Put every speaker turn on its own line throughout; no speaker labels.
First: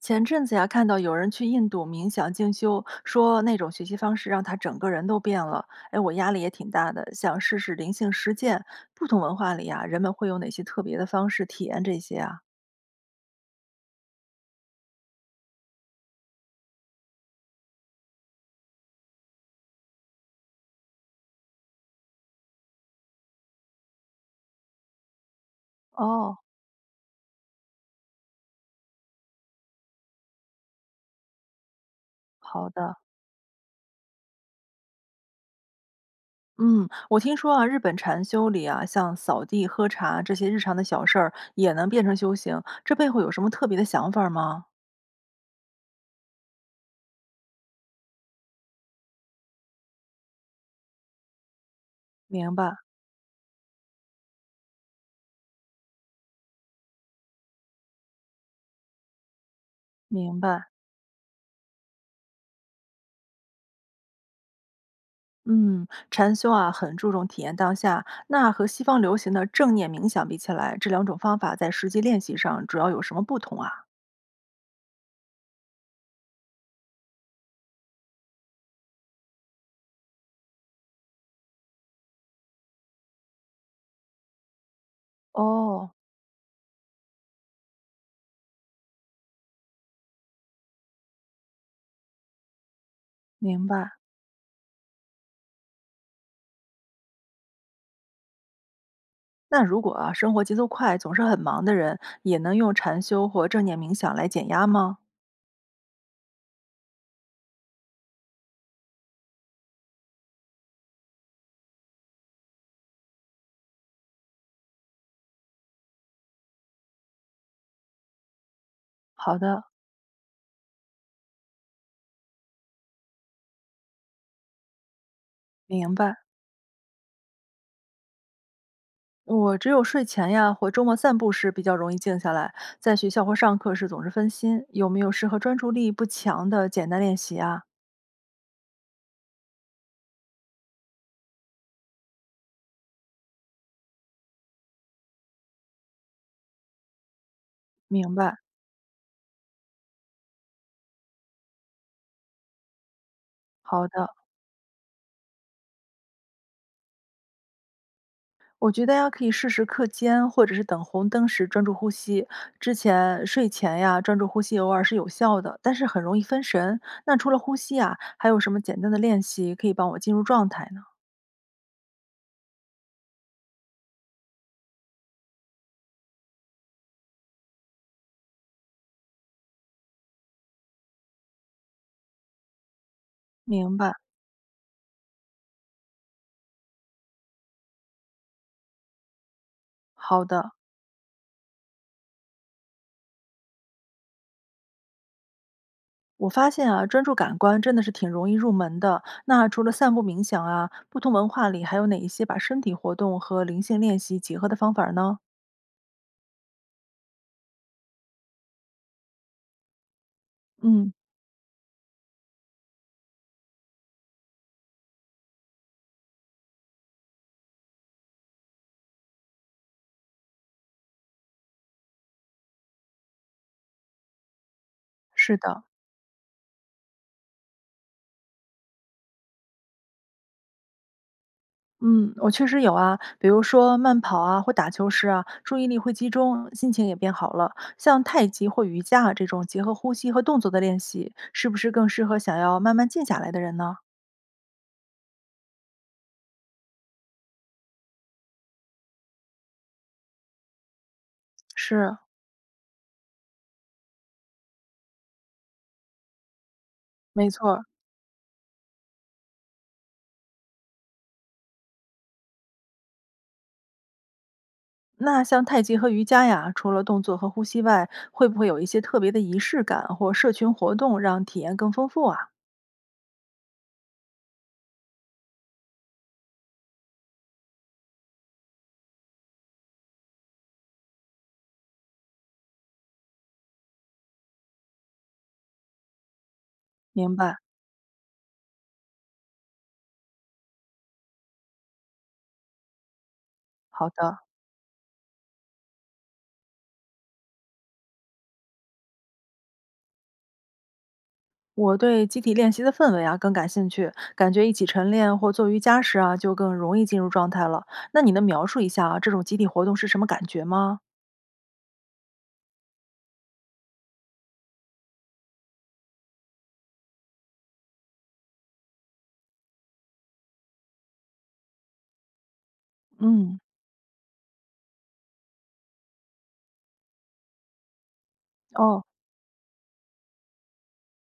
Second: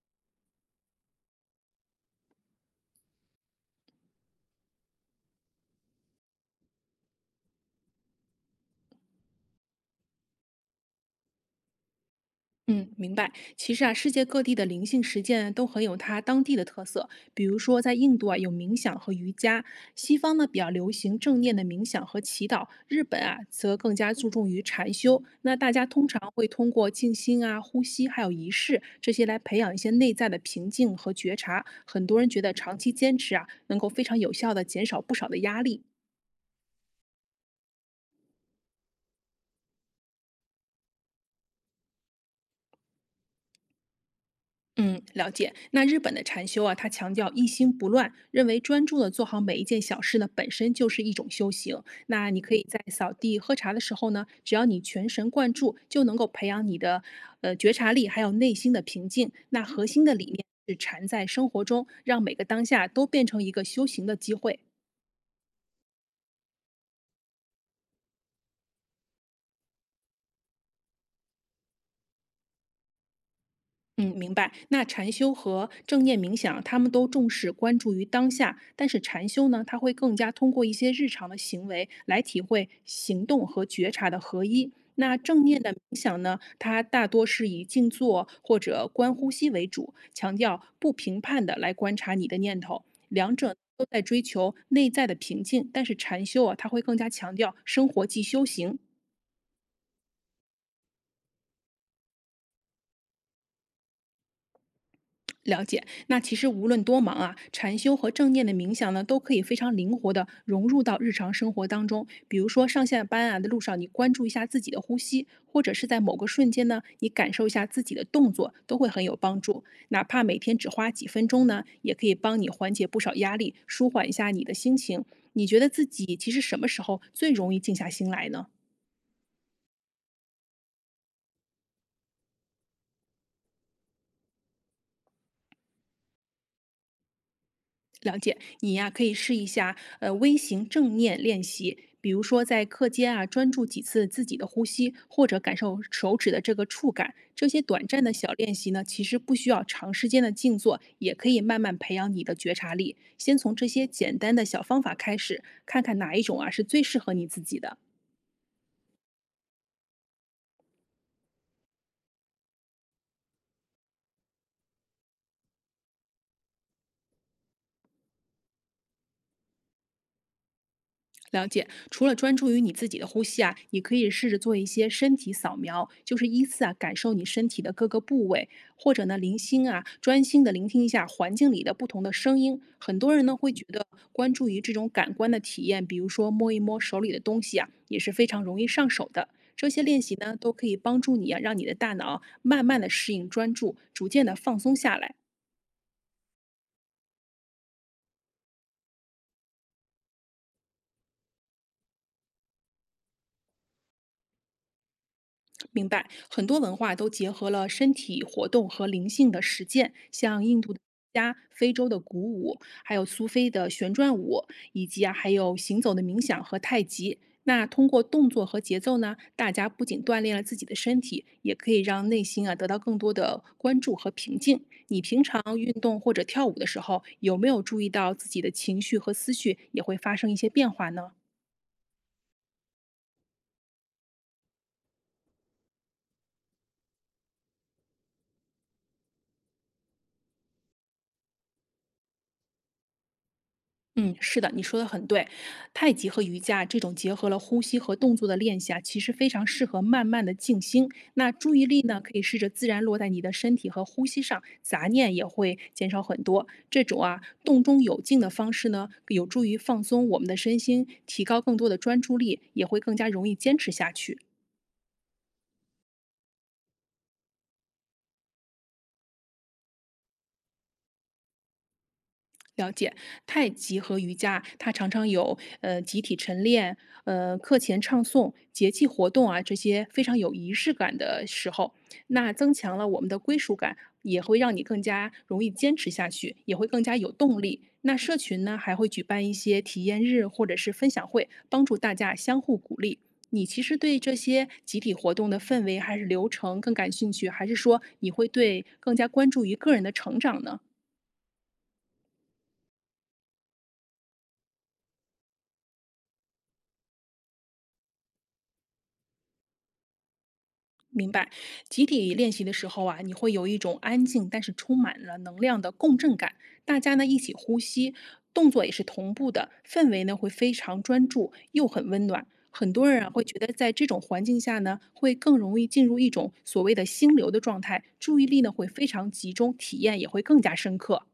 前阵子呀，看到有人去印度冥想静修，说那种学习方式让他整个人都变了。哎，我压力也挺大的，想试试灵性实践。不同文化里呀，人们会有哪些特别的方式体验这些啊？
嗯，明白。其实啊，世界各地的灵性实践都很有它当地的特色。比如说，在印度啊，有冥想和瑜伽；西方呢，比较流行正念的冥想和祈祷；日本啊，则更加注重于禅修。那大家通常
哦，
会通过静心啊、呼吸，还有仪式这些来培养一些内在的平静和觉察。很多人觉得
好
长期
的。
坚持啊，能够非常有效的减少不少的压力。
嗯，我听说啊，日本禅修里啊，像扫地、喝茶这些日常的小事儿也能变成修行，这背后有什么特别的想法吗？
嗯，了解。那日本的禅修啊，它强调一心不乱，认为专注的做好每一件小事呢，本身就是一种修行。那你
明
可以
白，
在扫地、喝茶的时候呢，只要你全神贯注，就能够培养你的觉察力，还有内心的平静。那核心的理
明
念
白。
是禅在生活中，让每个当下都变成一个修行的机会。
嗯，禅修啊，很注重体验当下。那和西方流行的正念冥想比起来，这两种方法在实际练习上主要有什么不同啊？
嗯，明白。那禅修和正念冥想，他们都重视关注于当下，但是禅修呢，它会更加通过一些日常的行为来体会行动和觉察的合一。那正念的冥
哦，
想呢，它大多是以静坐或者观呼吸为主，强调不评判的来观察你的念头。两者
明
都
白。
在追求内在的平静，但是禅修啊，它会更加强调生活即修行，
那如果啊，生活节奏快，总是很忙的人，也能用禅修或正念冥想来减压吗？
了解，那其实无论多忙啊，禅修和正念的冥想呢，都可以非常灵活的融入到日常生活当中。比如说上下班啊的路上，你关注一下自己的呼吸，或者是在某个瞬间呢，你感受一下自己的动作，都会很有
好
帮
的，
助。哪怕每天只花几分钟呢，也可以帮你缓解不少压力，舒缓一下你的心情。你觉得自
明
己
白。
其实什么时候最容易静下心来呢？
我只有睡前呀或周末散步时比较容易静下来，在学校或上课时总是分心。有没有适合专注力不强的简单练习啊？
了解，你呀、可以试一下微型正念练习，比如说在课间啊专注几次自己的呼吸，或者感受手指的这个触感。这些短暂
明
的小
白。
练习呢，其实不需要长时间的静坐，也可以慢慢培养你的觉察力。先从这
好
些
的。
简单的小方法开始，看看哪一种啊是最适合你自己的。
我觉得大家可以试试课间或者是等红灯时专注呼吸。之前睡前呀，专注呼吸偶尔是有效的，但是很容易分神。那除了呼吸啊，还有什么简单的练习可以帮我进入状态呢？
了解，除了专注于你自己的呼吸啊，你可以试着做一些身体扫描，就是依次啊感受你身体的各个部位，或者呢聆听啊，专心的聆听一下环境里的不同的声音。很多人呢会觉
明
得
白，
关注于这种感官的体验，比如说摸一摸手里的东西啊，也是非常容易上手的。这些练习
好
呢
的。
都可以帮助你啊，让你的大脑慢慢的适应专注，逐渐的放松下来。
我发现啊，专注感官真的是挺容易入门的。那除了散步冥想啊，不同文化里还有哪一些把身体活动和灵性练习结合的方法呢？
明白，很多文化都结合了身体活动和灵性的实践，像印度的
嗯，
加，非洲的鼓舞，还有苏菲的旋转舞，以及啊还有行走的冥想和太极。那通过动作和节奏呢，大家不仅锻炼了自己的身体，也可以让内心啊得到更多的关注和平静。你平
是
常
的。
运动或者跳舞的时候，有没有注意到自己的情绪和思绪也会发生一些变化呢？
嗯，我确实有啊，比如说慢跑啊，或打球时啊，注意力会集中，心情也变好了。像太极或瑜伽啊这种结合呼吸和动作的练习，是不是更适合想要慢慢静下来的人呢？
嗯，是的，你说的很对。太极和瑜伽这种结合了呼吸和动作的练习啊，其实非常适合慢慢的静心。那注意力
是，
呢，可以试着自然落在你的身体和呼吸上，杂念也会减少很多。这种啊
没错儿。
动中有静的方式呢，有助于放松我们的身心，提高更多的专注力，也会更加容易坚持下去。
那像太极和瑜伽呀，除了动作和呼吸外，会不会有一些特别的仪式感或社群活动，让体验更丰富啊？
了解，太极和瑜伽，它常常有集体晨练、课前唱诵、节气活动啊这些非常有仪式感的时候，那增强了我们的归属感，也会让你更加容易坚持下去，也会更加有
明白，
动力。那社群呢，还会举办一些体验日或者是分享会，帮助大家相互鼓励。你其实
好
对这
的。
些集体活动的氛围还是流程更感兴趣，还是说你会对更加关注于个人的成长呢？
我对集体练习的氛围啊更感兴趣，感觉一起晨练或做瑜伽时啊就更容易进入状态了。那你能描述一下啊这种集体活动是什么感觉吗？
明白，集体练习的时候啊，你会有一种安静但是充满了能量的共振感。大家呢一起呼吸，动作也是同步的，氛围呢会非常专注又很温暖。很多人啊会
嗯，
觉得在这种环境下呢，会更容易进入一种所谓的心流的状态，注意力呢会
哦，
非常集中，体验也会更加深刻。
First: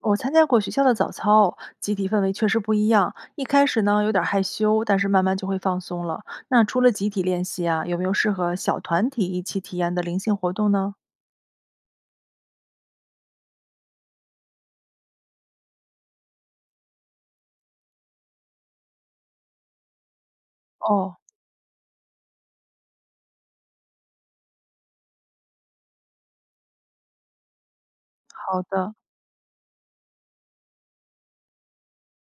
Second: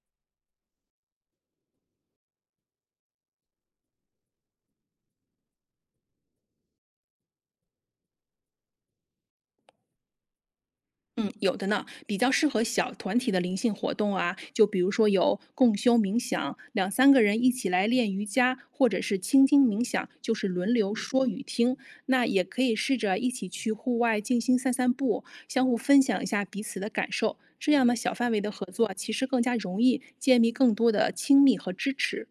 我参加过学校的早操，集体氛围确实不一样。一开始呢有点害羞，但是慢慢就会放松了。那除了集体练习啊，有没有适合小团体一起体验的灵性活动呢？
嗯，有的呢，比较适合小团体的灵性活动啊，就比如说有共修冥想，两三个人一起来练瑜伽，或者是倾听冥想，就是轮流
哦，
说与听。那也可以试着一起去户外静心散散步，相互分享一下彼此的感受。这样呢，小范围的
好
合作啊
的。
其实更加容易建立更多的亲密和支持。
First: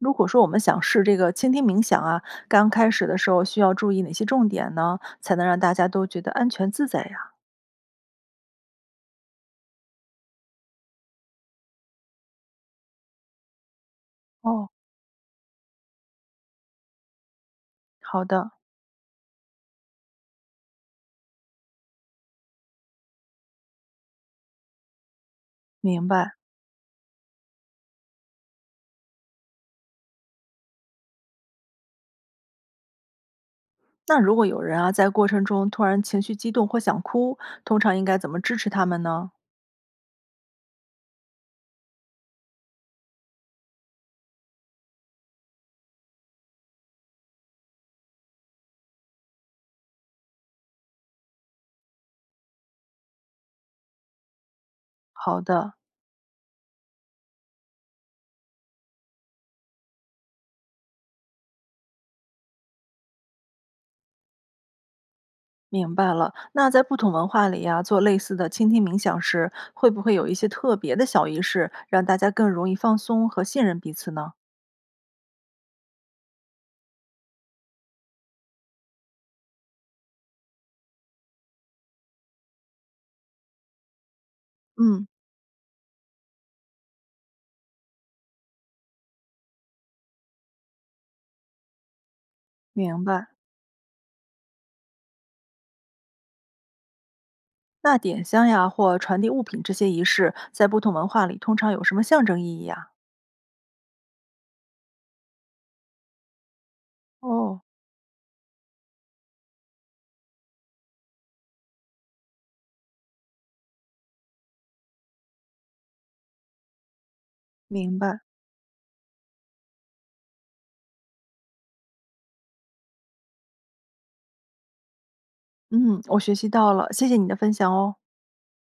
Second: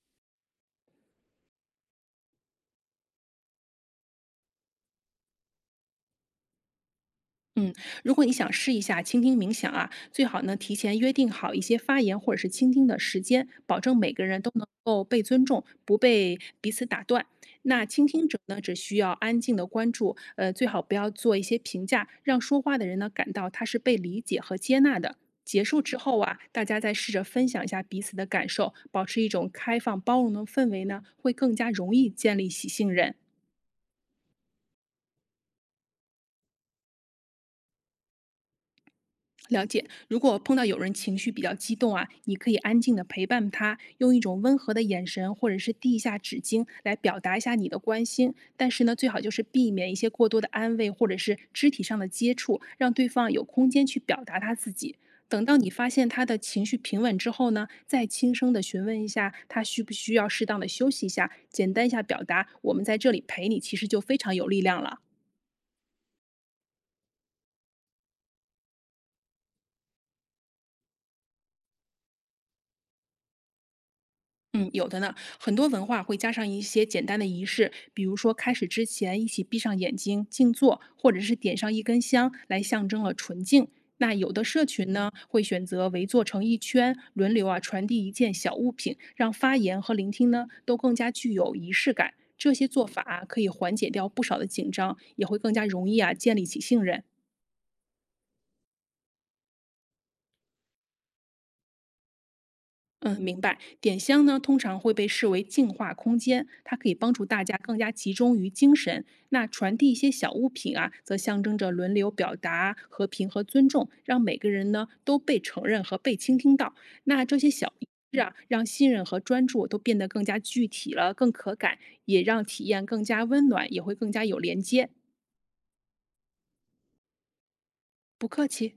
如果说我们想试这个倾听冥想啊，刚开始的时候需要注意哪些重点呢？才能让大家都觉得安全自在呀？
嗯，如果你想试一下倾听冥想啊，最好呢提前约定好一些发言或者是倾听的时间，保证每个人都能
哦，
够被尊重，不被彼此打断。那倾
好
听者
的，
呢，只需要安静的关注，最好不要做一些评价，让说话的人呢感到他是被理解和接纳的。结束之
明
后
白。
啊，大家再试着分享一下彼此的感受，保持一种开放包容的氛围呢，会更加容易建立起信任。
那如果有人啊在过程中突然情绪激动或想哭，通常应该怎么支持他们呢？
了解，如果碰到有人情绪比较激动啊，你可以安静的陪伴他，用一种温和的眼神或者是递一下纸巾来表达一下你的关心。但是呢，最好就是避免一些过多的安慰或者是肢体上的接触，让对方有空间去表达他自己。
好
等到你
的，
发现他的情绪平稳之后呢，再轻声的询问一下他需不需要适当的休息一下，简单一下表达，我们在这里陪你，其实就非常有力量了。
明白了。那在不同文化里呀、做类似的倾听冥想时，会不会有一些特别的小仪式，让大家更容易放松和信任彼此呢？
嗯，有的呢。很多文化会加上一些简单的仪式，比如说开始之前一起闭上眼睛静坐，或者是点上一根香，来象征了纯净。那有的社群
嗯，
呢，会选择围坐成一圈，轮流啊传递一件小物品，让发言和聆听呢都更加具有仪式感。这些做法
明
啊
白。
可以缓解掉不少的紧张，也会更加容易啊建立起信任。
那点香呀，或传递物品这些仪式，在不同文化里通常有什么象征意义啊？
嗯，明白。点香呢，通常会被视为净化空间，它可以帮助大家
哦，
更加集中于精神。那传递一些小物品啊，则象征着轮流表达和平和尊重，让每个人呢都被承认和被倾听到。那这些小仪
明白。
式啊，让信任和专注都变得更加具体了，更可感，也让体验更加温暖，也会更加有连接。
嗯，我学习到了，谢谢你的分享哦。
不客气。